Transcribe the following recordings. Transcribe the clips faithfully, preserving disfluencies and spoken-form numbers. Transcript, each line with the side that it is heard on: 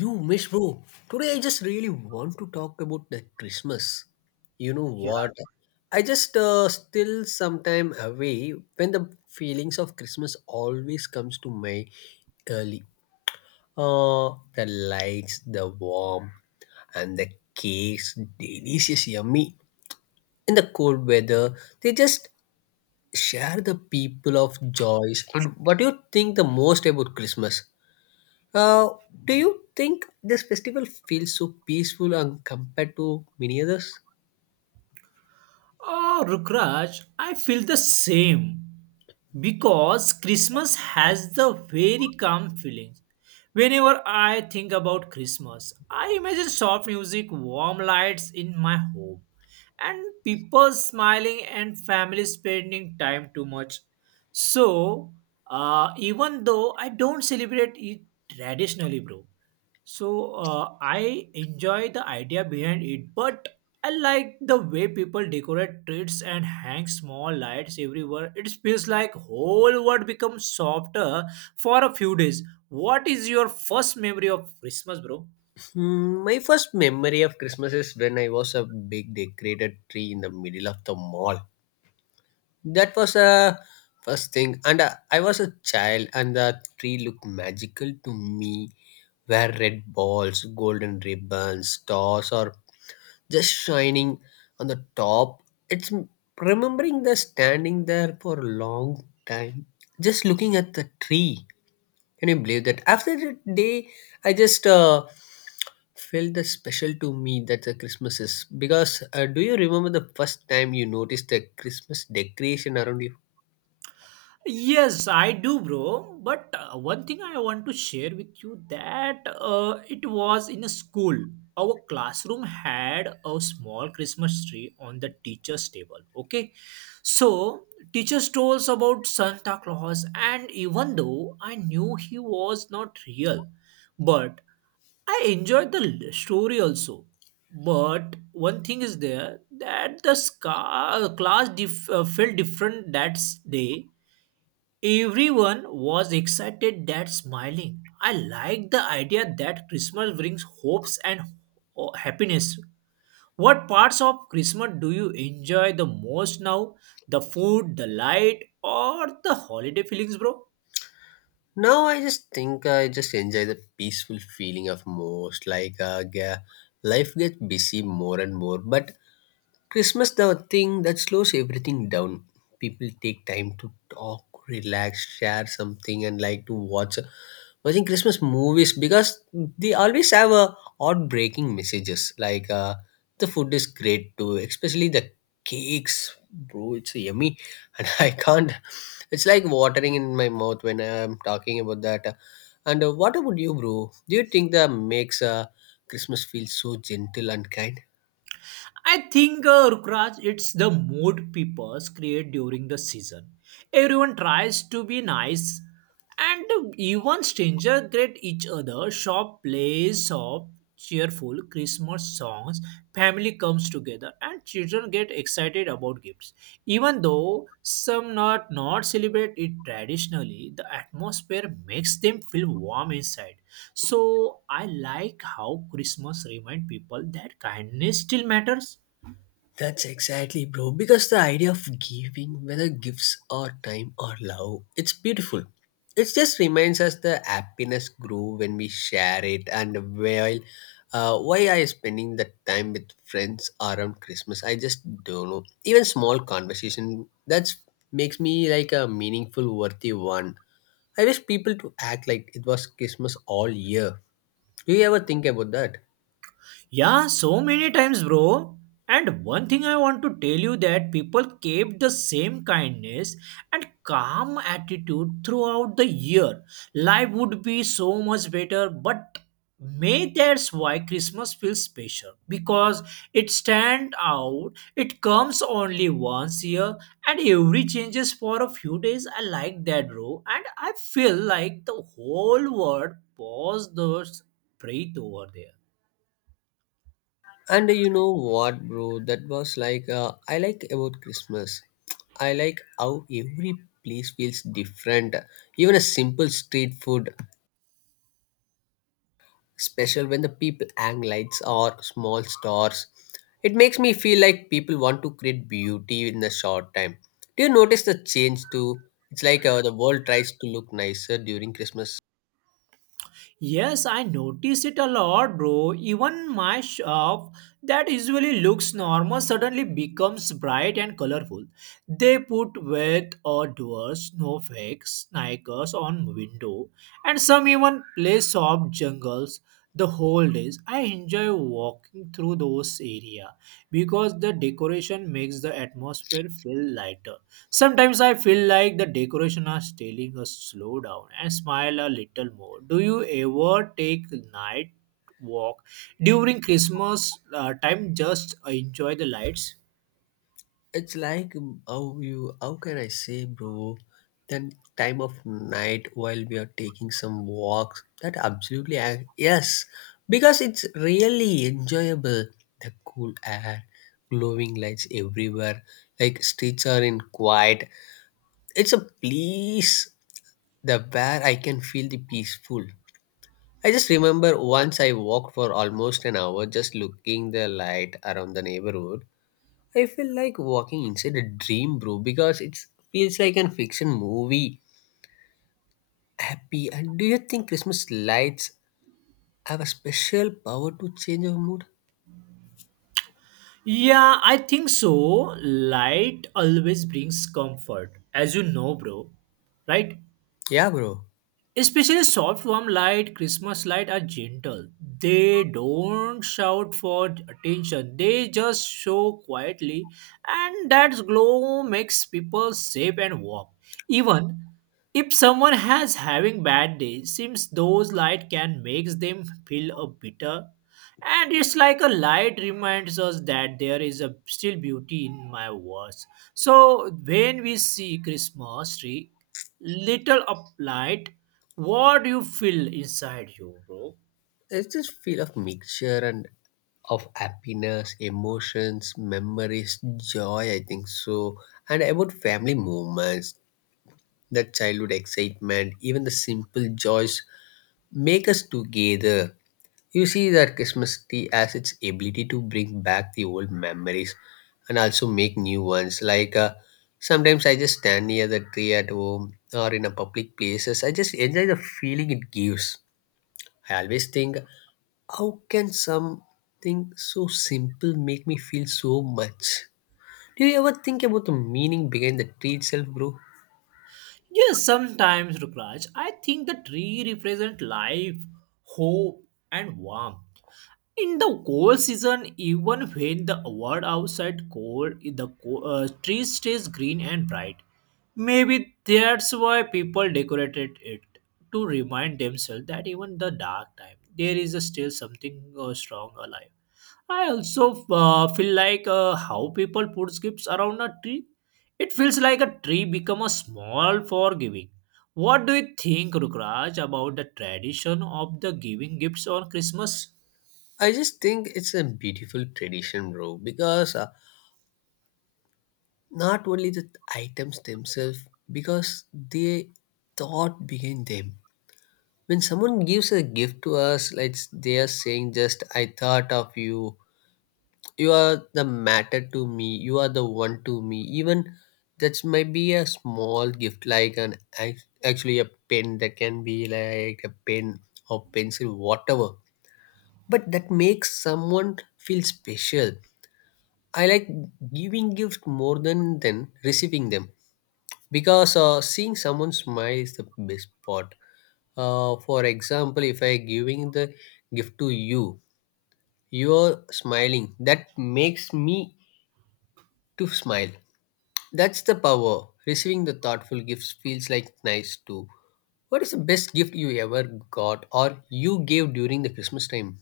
left: You miss, bro. Today I just really want to talk about the Christmas. You know
right: Yeah.
left: what? I just uh, still sometime away when the feelings of Christmas always comes to my early. Uh, the lights, the warmth, and the cakes, delicious, yummy. In the cold weather, they just share the people of joys. And what do you think the most about Christmas? Uh, do you think this festival feels so peaceful and compared to many others?
right: Oh, Rukraj, I feel the same because Christmas has the very calm feeling. Whenever I think about Christmas, I imagine soft music, warm lights in my home, and people smiling and family spending time too much. So, uh, even though I don't celebrate it traditionally, bro, So uh, I enjoy the idea behind it, but I like the way people decorate treats and hang small lights everywhere. It feels like whole world becomes softer for a few days. What is your first memory of Christmas, bro?
left: Hmm, my first memory of Christmas is when I was a big decorated tree in the middle of the mall. That was a first thing, and uh, I was a child, and the tree looked magical to me. Where red balls, golden ribbons, stars, or just shining on the top. It's m- remembering the standing there for a long time, just looking at the tree. Can you believe that? After that day, I just uh, felt the special to me that the Christmas is because uh, do you remember the first time you noticed the Christmas decoration around you?
right: Yes, I do, bro. But uh, one thing I want to share with you that uh, it was in a school. Our classroom had a small Christmas tree on the teacher's table. Okay, so teachers told us about Santa Claus, and even though I knew he was not real, but I enjoyed the l- story also. But one thing is there that the scar- class dif- uh, felt different that s- day. Everyone was excited that smiling. I like the idea that Christmas brings hopes and ho- happiness. What parts of Christmas do you enjoy the most now? The food, the light, or the holiday feelings, bro?
left: Now I just think I just enjoy the peaceful feeling of most like uh, yeah, life gets busy more and more, but Christmas the thing that slows everything down. People take time to talk, relax, share something, and like to watch watching Christmas movies because they always have a heartbreaking messages. Like uh, the food is great too, especially the cakes, bro. It's yummy, and I can't. It's like watering in my mouth when I'm talking about that. And uh, what about you, bro? Do you think that makes uh, Christmas feel so gentle and kind?
right: I think, uh, Rukraj, it's the mood people create during the season. Everyone tries to be nice, and even strangers greet each other. Shop plays soft, cheerful Christmas songs. Family comes together, and children get excited about gifts. Even though some not not celebrate it traditionally, the atmosphere makes them feel warm inside. So I like how Christmas remind people that kindness still matters.
left: That's exactly, bro. Because the idea of giving, whether gifts or time or love, it's beautiful. It just reminds us the happiness grow when we share it. And while, uh, why I spending the time with friends around Christmas? I just don't know. Even small conversation that's makes me like a meaningful, worthy one. I wish people to act like it was Christmas all year. Do you ever think about that?
right: Yeah, so many times, bro. And one thing I want to tell you that people kept the same kindness and calm attitude throughout the year. Life would be so much better, but may that's why Christmas feels special because it stands out. It comes only once year, and every changes for a few days. I like that, bro, and I feel like the whole world paused, those breath over there.
left: And you know what, bro? That was like uh, I like about Christmas. I like how every place feels different. Even a simple street food, special when the people hang lights or small stars. It makes me feel like people want to create beauty in a short time. Do you notice the change too? It's like uh, the world tries to look nicer during Christmas.
right: Yes, I notice it a lot, bro. Even my shop that usually looks normal suddenly becomes bright and colorful. They put wet or doors, snowflakes, sneakers on window, and some even play soft jungles the whole days. I enjoy walking through those area because the decoration makes the atmosphere feel lighter. Sometimes I feel like the decoration are telling us slow down and smile a little more. Do you ever take night walk during Christmas uh, time just enjoy the lights?
left: It's like um, how you how can I say, bro? Then time of night while we are taking some walks. That absolutely I, yes, because it's really enjoyable. The cool air, glowing lights everywhere, like streets are in quiet. It's a place the where I can feel the peaceful. I just remember once I walked for almost an hour just looking the light around the neighborhood. I feel like walking inside a dream, bro, because it feels like an fiction movie. Happy. And do you think Christmas lights have a special power to change our mood?
right: Yeah, I think so. Light always brings comfort, as you know, bro. Right?
left: Yeah, bro.
right: Especially soft warm light, Christmas light are gentle. They don't shout for attention. They just show quietly, and that glow makes people safe and warm. Even if someone has having bad day, seems those light can make them feel a bitter. And it's like a light reminds us that there is a still beauty in my words. So when we see Christmas tree, little of light, what do you feel inside you, bro?
left: It's this feel of mixture and of happiness, emotions, memories, joy, I think so. And about family moments, that childhood excitement, even the simple joys make us together. You see that Christmas tree has its ability to bring back the old memories and also make new ones. Like uh, sometimes I just stand near the tree at home or in a public places. I just enjoy the feeling it gives. I always think, how can something so simple make me feel so much? Do you ever think about the meaning behind the tree itself, bro?
right: Yes, sometimes, Rukraj, I think the tree represent life, hope, and warmth. In the cold season, even when the world outside cold, the co- uh, tree stays green and bright. Maybe that's why people decorated it to remind themselves that even the dark time, there is still something uh, strong alive. I also uh, feel like uh, how people put gifts around a tree. It feels like a tree become a small for giving. What do you think, Rukraj, about the tradition of the giving gifts on Christmas?
left: I just think it's a beautiful tradition, bro, because uh, not only the items themselves because they thought behind them when someone gives a gift to us like they are saying just I thought of you, you are the matter to me, you are the one to me, even that might be a small gift like an ac- actually a pen that can be like a pen or pencil whatever, but that makes someone feel special. I like giving gift more than than receiving them because uh, seeing someone smile is the best part. uh, for example, if I giving the gift to you, you're smiling that makes me to smile. That's the power receiving the thoughtful gifts feels like nice too. What is the best gift you ever got or you gave during the Christmas time?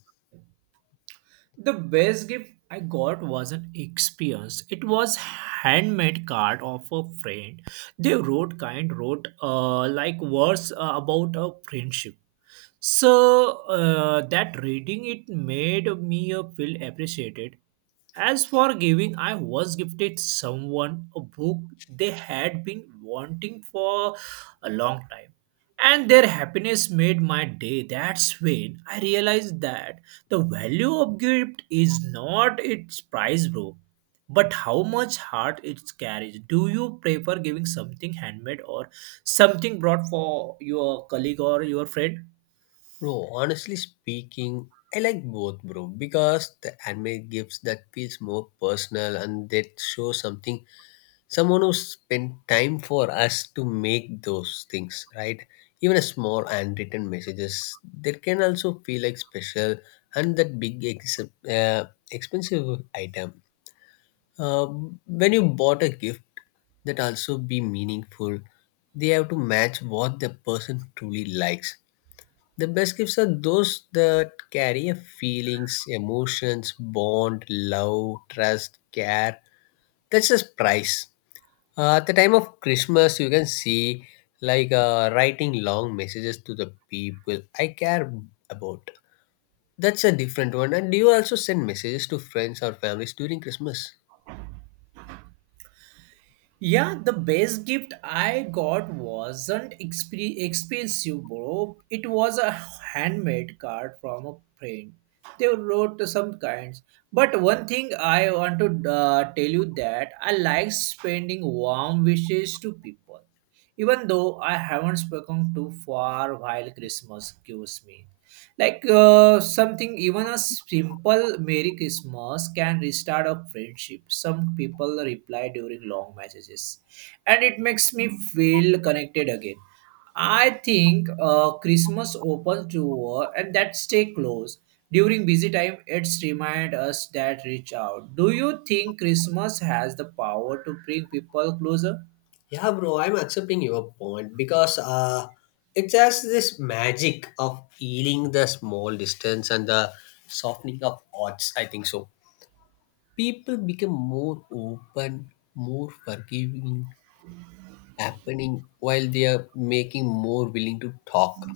right: The best gift I got was an experience. It was handmade card of a friend. They wrote kind, wrote uh, like words uh, about a friendship. So uh, that reading it made me uh, feel appreciated. As for giving, I was gifted someone a book they had been wanting for a long time. And their happiness made my day. That's when I realized that the value of gift is not its price, bro, but how much heart it carries. Do you prefer giving something handmade or something brought for your colleague or your friend?
left: Bro, honestly speaking, I like both, bro, because the handmade gifts that feels more personal and that show something, someone who spent time for us to make those things right. Even a small handwritten messages, they can also feel like special. And that big ex- uh, expensive item, uh, when you bought a gift, that also be meaningful. They have to match what the person truly likes. The best gifts are those that carry a feelings, emotions, bond, love, trust, care. That's just price. uh, at the time of Christmas, you can see like uh, writing long messages to the people I care about. That's a different one. And do you also send messages to friends or families during Christmas?
right: Yeah, the best gift I got wasn't exp- expensive, bro. It was a handmade card from a friend. They wrote some kinds. But one thing I want to uh, tell you that I like spending warm wishes to people even though I haven't spoken to for while Christmas gives me. Like uh, something, even a simple Merry Christmas can restart a friendship. Some people reply during long messages, and it makes me feel connected again. I think uh, Christmas opens door and that stay close. During busy time, it's remind us that reach out. Do you think Christmas has the power to bring people closer?
left: Yeah, bro, I'm accepting your point because uh, it has this magic of healing the small distance and the softening of hearts. I think so. People become more open, more forgiving, happening while they are making more willing to talk.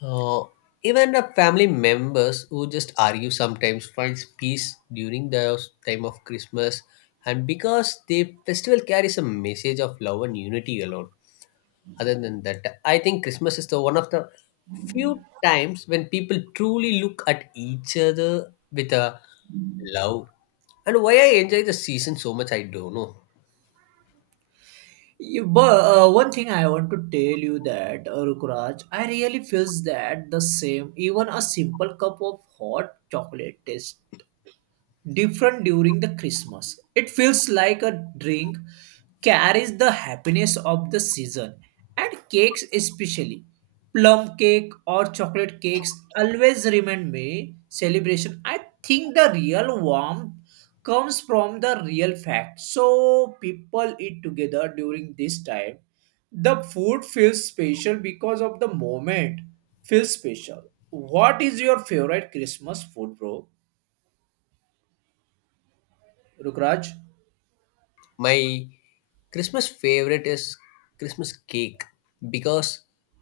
left: Uh, even the family members who just argue sometimes finds peace during the time of Christmas, and because the festival carries a message of love and unity alone. Other than that, I think Christmas is the one of the few times when people truly look at each other with a love. And why I enjoy the season so much, I don't know.
right: You, but uh, one thing I want to tell you that uh, Rukraj, I really feels that the same. Even a simple cup of hot chocolate tastes different during the Christmas. It feels like a drink carries the happiness of the season and cakes especially. Plum cake or chocolate cakes always remind me celebration. I think the real warmth comes from the real fact. So people eat together during this time. The food feels special because of the moment feels special. What is your favorite Christmas food, bro? Rukraj?
left: My Christmas favorite is Christmas cake because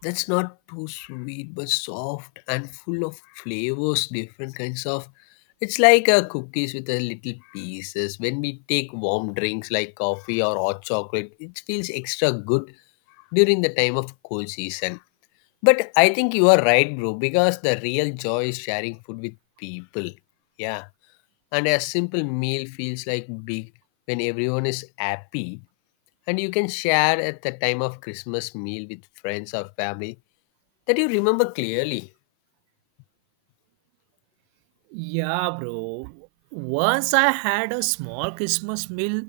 left: that's not too sweet but soft and full of flavors, different kinds of. It's like a cookies with a little pieces. When we take warm drinks like coffee or hot chocolate, it feels extra good during the time of cold season. But I think you are right, bro, because the real joy is sharing food with people. Yeah, and a simple meal feels like big when everyone is happy, and you can share at the time of Christmas meal with friends or family that you remember clearly.
right: Yeah, bro. Once I had a small Christmas meal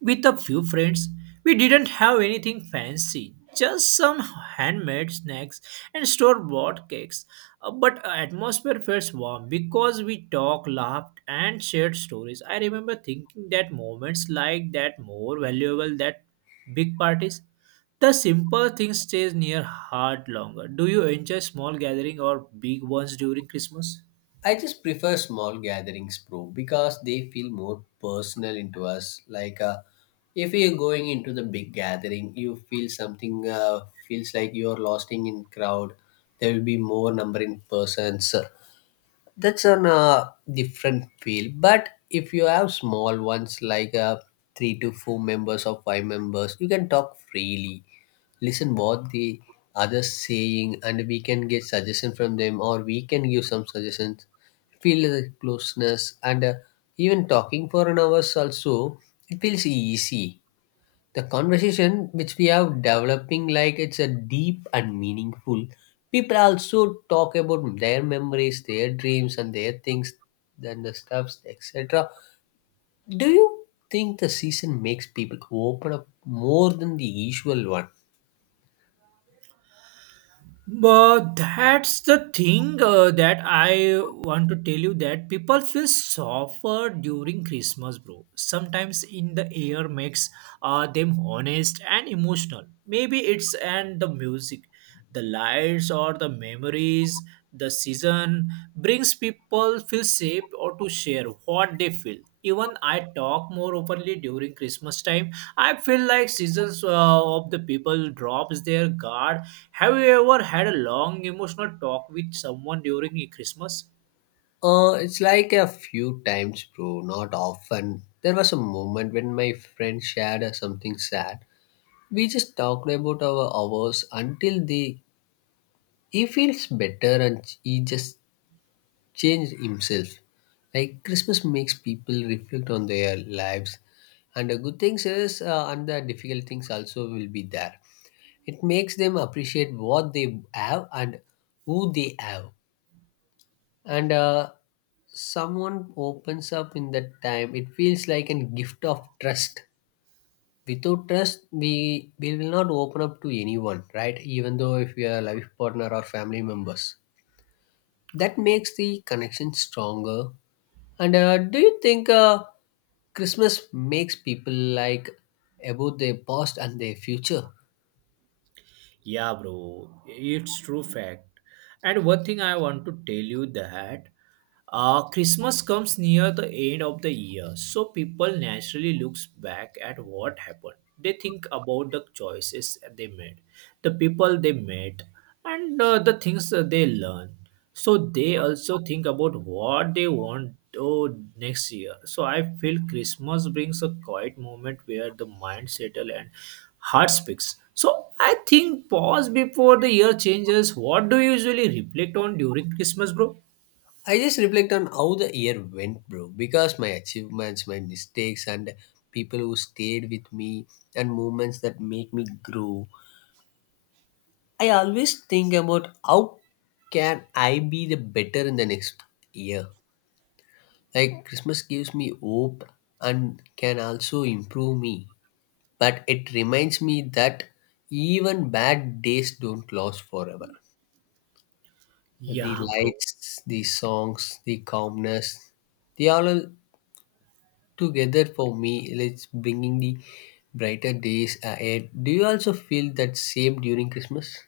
right: with a few friends. We didn't have anything fancy, just some handmade snacks and store bought cakes. Uh, But uh, atmosphere felt warm because we talked, laughed, and shared stories. I remember thinking that moments like that more valuable than big parties. The simple thing stays near heart longer. Do you enjoy small gathering or big ones during Christmas?
left: I just prefer small gatherings, bro, because they feel more personal into us. Like uh, if you're going into the big gathering, you feel something uh, feels like you're lost in crowd. There will be more number in persons. That's on a different field. But if you have small ones like uh, three to four members or five members, you can talk freely, listen what the others saying, and we can get suggestion from them or we can give some suggestions, feel the closeness, and uh, even talking for an hours also, it feels easy. The conversation which we have developing like it's a deep and meaningful. People also talk about their memories, their dreams, and their things and the stuffs, etc. Do you think the season makes people open up more than the usual one?
right: But that's the thing uh, that I want to tell you that people feel softer during Christmas, bro. Sometimes in the air makes uh, them honest and emotional. Maybe it's and the music, the lights or the memories, the season brings people feel safe or to share what they feel, even I talk more openly during Christmas time. I feel like seasons uh, of the people drops their guard. Have you ever had a long emotional talk with someone during Christmas?
left: Uh, it's like a few times, bro, not often. There was a moment when my friend shared uh, something sad. We just talked about our hours until the he feels better, and he just change himself. Like Christmas makes people reflect on their lives, and the good things is, uh, and the difficult things also will be there. It makes them appreciate what they have and who they have, and uh, someone opens up in that time. It feels like a gift of trust. Without trust, we, we will not open up to anyone, right? Even though if we are life partner or family members. That makes the connection stronger. And uh, do you think uh, Christmas makes people like about their past and their future?
right: Yeah, bro, it's true fact. And one thing I want to tell you that uh, Christmas comes near the end of the year, so people naturally looks back at what happened. They think about the choices they made, the people they met, and uh, the things that they learned. So they also think about what they want oh, next year. So I feel Christmas brings a quiet moment where the mind settles and heart speaks. So I think pause before the year changes. What do you usually reflect on during Christmas, bro?
left: I just reflect on how the year went, bro, because my achievements, my mistakes, and people who stayed with me, and moments that make me grow. I always think about how can I be the better in the next year. Like Christmas gives me hope and can also improve me, but it reminds me that even bad days don't last forever. The
right: Yeah, bro.
left: lights, the songs, the calmness, they all are together for me. It's bringing the brighter days ahead. Do you also feel that same during Christmas?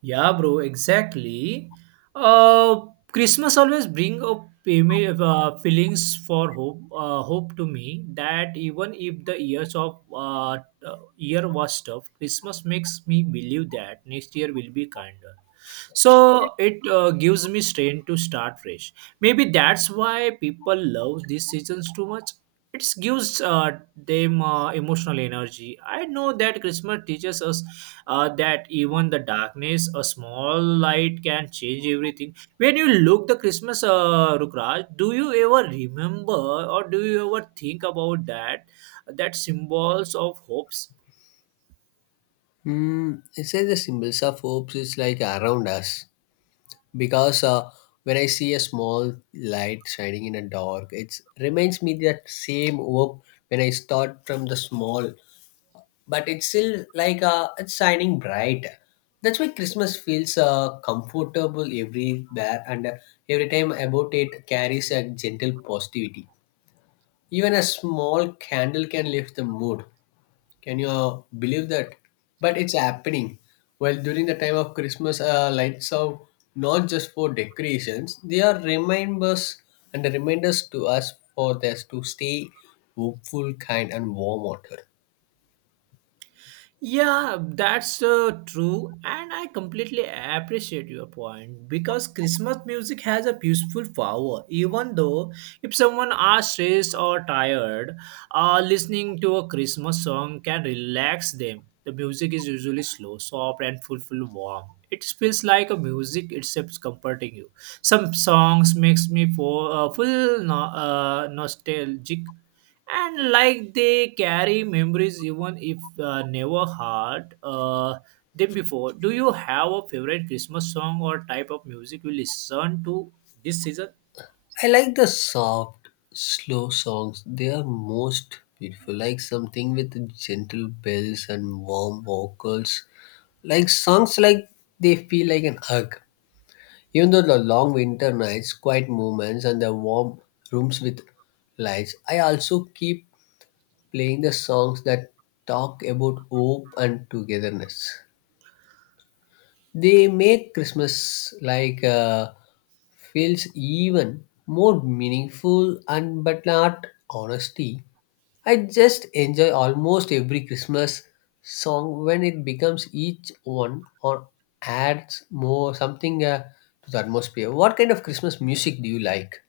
right: Yeah, bro, exactly. Uh, Christmas always bring up payme- uh, feelings for hope, uh, hope to me that even if the years of uh, uh, year was tough, Christmas makes me believe that next year will be kinder. So it uh, gives me strength to start fresh. Maybe that's why people love these seasons too much. It gives uh, them uh, emotional energy. I know that Christmas teaches us uh, that even the darkness a small light can change everything when you look the Christmas. uh, Rukraj, do you ever remember, or do you ever think about that, that symbols of hopes?
left: Mm, it says the symbols of hopes is like around us because uh, when I see a small light shining in a dark, it reminds me that same hope when I start from the small, but it's still like uh, it's shining bright. That's why Christmas feels uh, comfortable everywhere, and uh, every time about it carries a gentle positivity. Even a small candle can lift the mood. Can you uh, believe that? But it's happening. Well, during the time of Christmas, uh, lights are not just for decorations; they are reminders and reminders to us for us to stay hopeful, kind, and warm. Water.
right: Yeah, that's uh, true, and I completely appreciate your point because Christmas music has a peaceful power. Even though if someone are stressed or tired, Uh, listening to a Christmas song can relax them. The music is usually slow, soft, and full, full warm. It feels like a music itself is comforting you. Some songs makes me fo- uh, full no- uh, nostalgic, and like they carry memories even if uh, never heard uh, them before. Do you have a favorite Christmas song or type of music you listen to this season?
left: I like the soft, slow songs. They are most beautiful. Like something with gentle bells and warm vocals. Like songs like they feel like an hug. Even though the long winter nights, quiet moments, and the warm rooms with lights, I also keep playing the songs that talk about hope and togetherness. They make Christmas like uh, feels even more meaningful and but not honesty. I just enjoy almost every Christmas song when it becomes each one or adds more something uh, to the atmosphere. What kind of Christmas music do you like?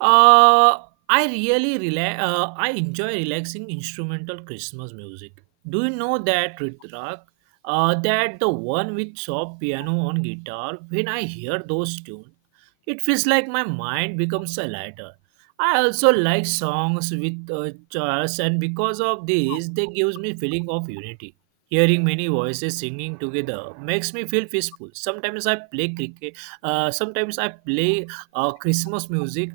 right: Uh, I really rela- uh, I enjoy relaxing instrumental Christmas music. Do you know that Ritraq? Uh, that the one with soft piano on guitar. When I hear those tunes, it feels like my mind becomes a lighter. I also like songs with uh, chorus, and because of this, they gives me feeling of unity. Hearing many voices singing together makes me feel peaceful. Sometimes I play cricket. Uh, sometimes I play uh, Christmas music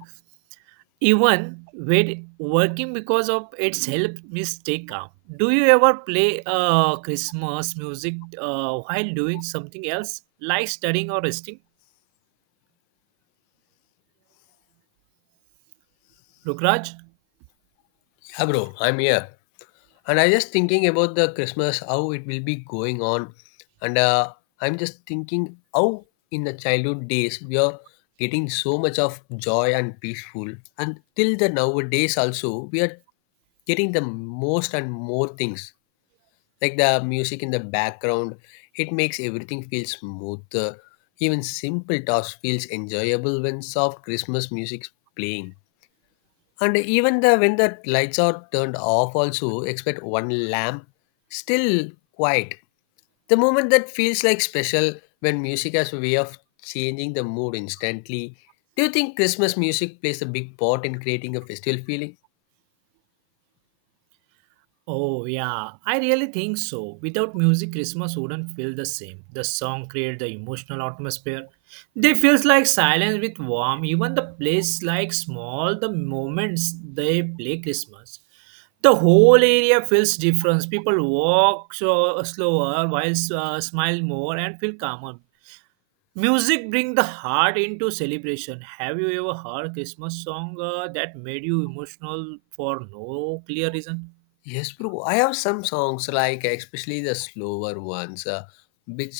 right: even when working because of its help me stay calm. Do you ever play uh, Christmas music uh, while doing something else, like studying or resting, Rukraj?
left: Yeah, bro, I'm here. And I just thinking about the Christmas, how it will be going on. And uh, I'm just thinking how in the childhood days we are getting so much of joy and peaceful. And till the nowadays also, we are getting the most and more things. Like the music in the background, it makes everything feel smoother. Even simple tasks feels enjoyable when soft Christmas music is playing, and even the when the lights are turned off also expect one lamp, still quiet, the moment that feels like special, when music has a way of changing the mood instantly. Do you think Christmas music plays a big part in creating a festival feeling?
right: Oh yeah, I really think so. Without music Christmas wouldn't feel the same. The song create the emotional atmosphere. They feels like silence with warmth. Even the place like small the moments they play Christmas, the whole area feels different. People walk so uh, slower, while uh, smile more and feel calmer. Music bring the heart into celebration. Have you ever heard Christmas song uh, that made you emotional for no clear reason?
left: Yes, bro, I have some songs like, especially the slower ones, uh, which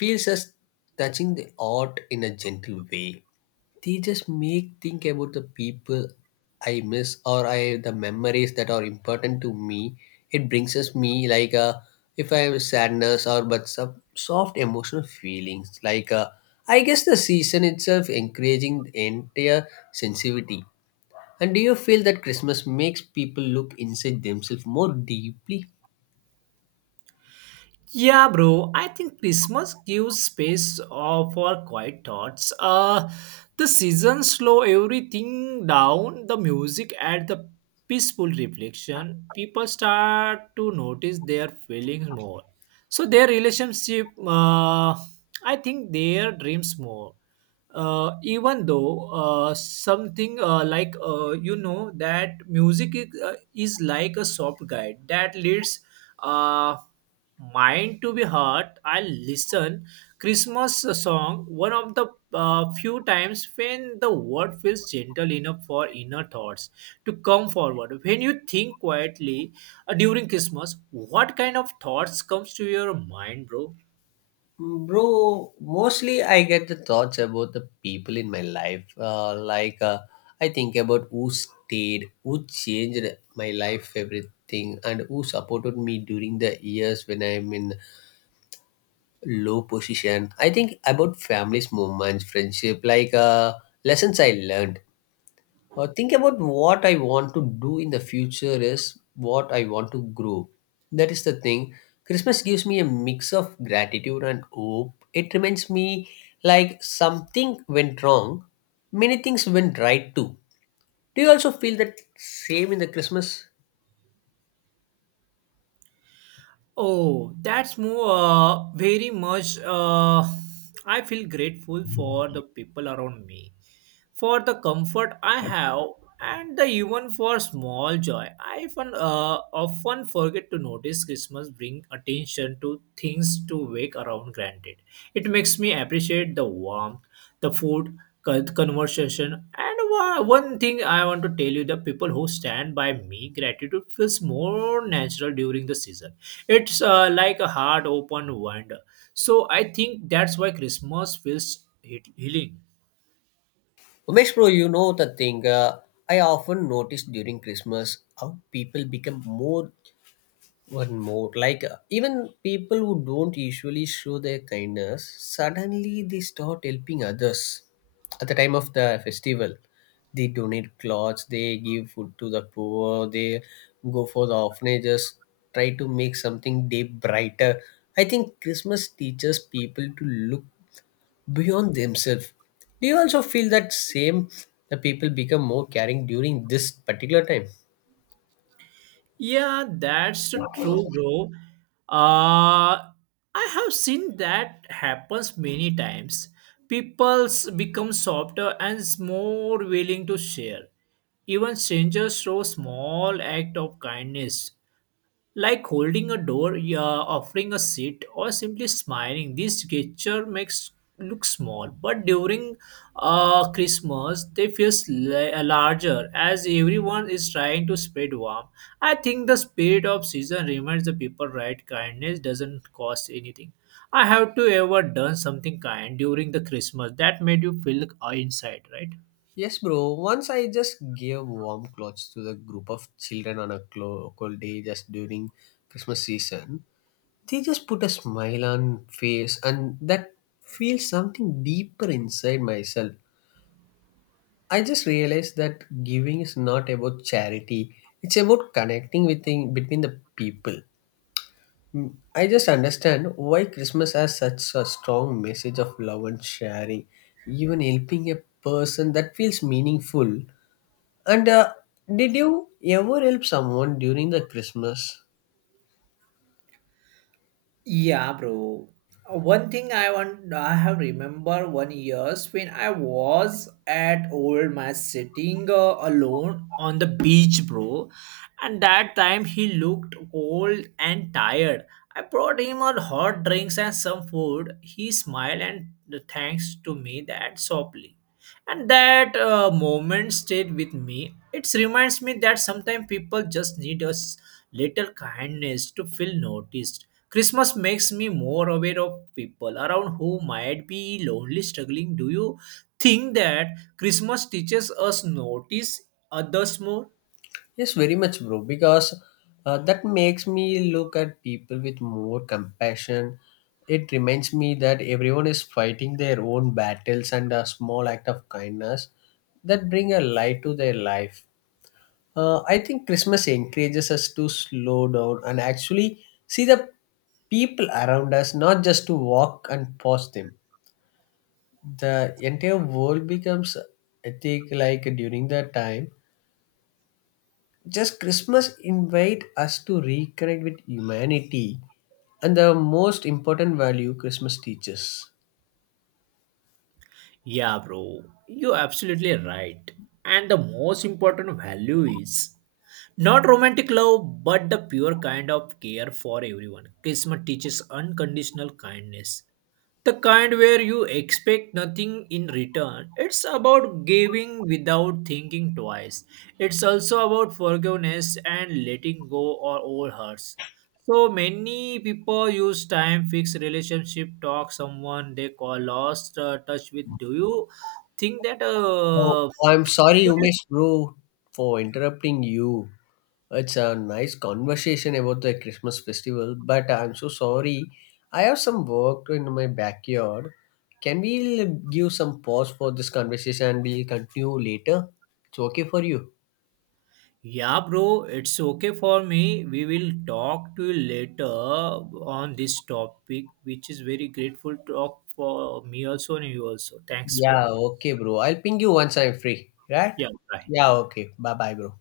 left: feels us touching the art in a gentle way. They just make think about the people I miss or I the memories that are important to me. It brings us me like a, if I have sadness or but some soft emotional feelings like a, I guess the season itself encouraging the entire sensitivity. And do you feel that Christmas makes people look inside themselves more deeply?
right: Yeah, bro. I think Christmas gives space uh, for quiet thoughts. Uh, the season slow everything down. The music add the peaceful reflection. People start to notice their feelings more. So their relationship, uh, I think their dreams more. Uh, even though uh, something uh, like uh, you know that music is, uh, is like a soft guide that leads uh, mind to be heart. I listen Christmas song one of the uh, few times when the word feels gentle enough for inner thoughts to come forward. When you think quietly uh, during Christmas, what kind of thoughts comes to your mind, bro?
left: Bro, mostly I get the thoughts about the people in my life. Uh, like uh, I think about who stayed, who changed my life, everything, and who supported me during the years when I'm in low position. I think about families, moments, friendship, like uh, lessons I learned. Uh, think about what I want to do in the future is what I want to grow. That is the thing. Christmas gives me a mix of gratitude and hope. It reminds me like something went wrong, many things went right too. Do you also feel that same in the Christmas?
right: Oh, that's more uh, very much. Uh, I feel grateful for the people around me, for the comfort I have, and the even for small joy. I often, uh, often forget to notice Christmas bring attention to things to wake around granted. It makes me appreciate the warmth, the food, con- conversation, and one one thing I want to tell you, the people who stand by me, gratitude feels more natural during the season. It's uh, like a heart open wonder. So I think that's why Christmas feels he- healing.
left: Umesh bro, you know the thing. Uh, I often notice during Christmas how people become more. One more, like uh, even people who don't usually show their kindness, suddenly they start helping others at the time of the festival. They donate clothes, they give food to the poor, they go for the orphanages, try to make something day brighter. I think Christmas teaches people to look beyond themselves. Do you also feel that same? The people become more caring during this particular time.
right: Yeah, that's true, bro. Uh, I have seen that happens many times. People's become softer and s- more willing to share. Even strangers show small act of kindness, like holding a door, yeah, offering a seat, or simply smiling. This gesture makes look small, but during uh, Christmas they feel larger as everyone is trying to spread warmth. I think the spirit of season reminds the people right kindness doesn't cost anything. I have to ever done something kind during the Christmas that made you feel uh, inside, right?
left: Yes, bro. Once I just gave warm clothes to the group of children on a clo- cold day just during Christmas season. They just put a smile on face and that feels something deeper inside myself. I just realized that giving is not about charity. It's about connecting within, between the people. Mm, I just understand why Christmas has such a strong message of love and sharing. Even helping a person that feels meaningful, and uh, did you ever help someone during the Christmas?
right: Yeah, bro. Uh, One thing I want, I have remember one years when I was at old man sitting uh, alone on the beach, bro. And that time he looked old and tired. I brought him on hot drinks and some food. He smiled and thanks to me that softly, and that uh, moment stayed with me. It reminds me that sometimes people just need a s- little kindness to feel noticed. Christmas makes me more aware of people around who might be lonely struggling. Do you think that Christmas teaches us notice others more?
left: Yes, very much, bro. Because uh, that makes me look at people with more compassion. It reminds me that everyone is fighting their own battles, and a small act of kindness that bring a light to their life. Uh, I think Christmas encourages us to slow down and actually see the people around us, not just to walk and pause them. The entire world becomes, I think, like during that time, just Christmas invite us to reconnect with humanity and the most important value Christmas teaches.
right: Yeah, bro, you're absolutely right, and the most important value is Not romantic love, but the pure kind of care for everyone. Kismet teaches unconditional kindness. The kind where you expect nothing in return. It's about giving without thinking twice. It's also about forgiveness and letting go of all hurts. So many people use time fix relationship talk someone they call lost uh, touch with. Do you think that
left: Oh,
right: uh,
left: I'm sorry Umesh bro, for interrupting you. It's a nice conversation about the Christmas festival, but I'm so sorry, I have some work in my backyard. Can we give some pause for this conversation and we'll continue later? It's okay for you?
right: Yeah, bro, it's okay for me. We will talk to you later on this topic, which is very grateful talk for me also and you also. Thanks
left: Yeah,
right: for.
left: okay, bro. I'll ping you once I'm free, right?
right: Yeah, bye.
left: Yeah, okay. Bye bye, bro.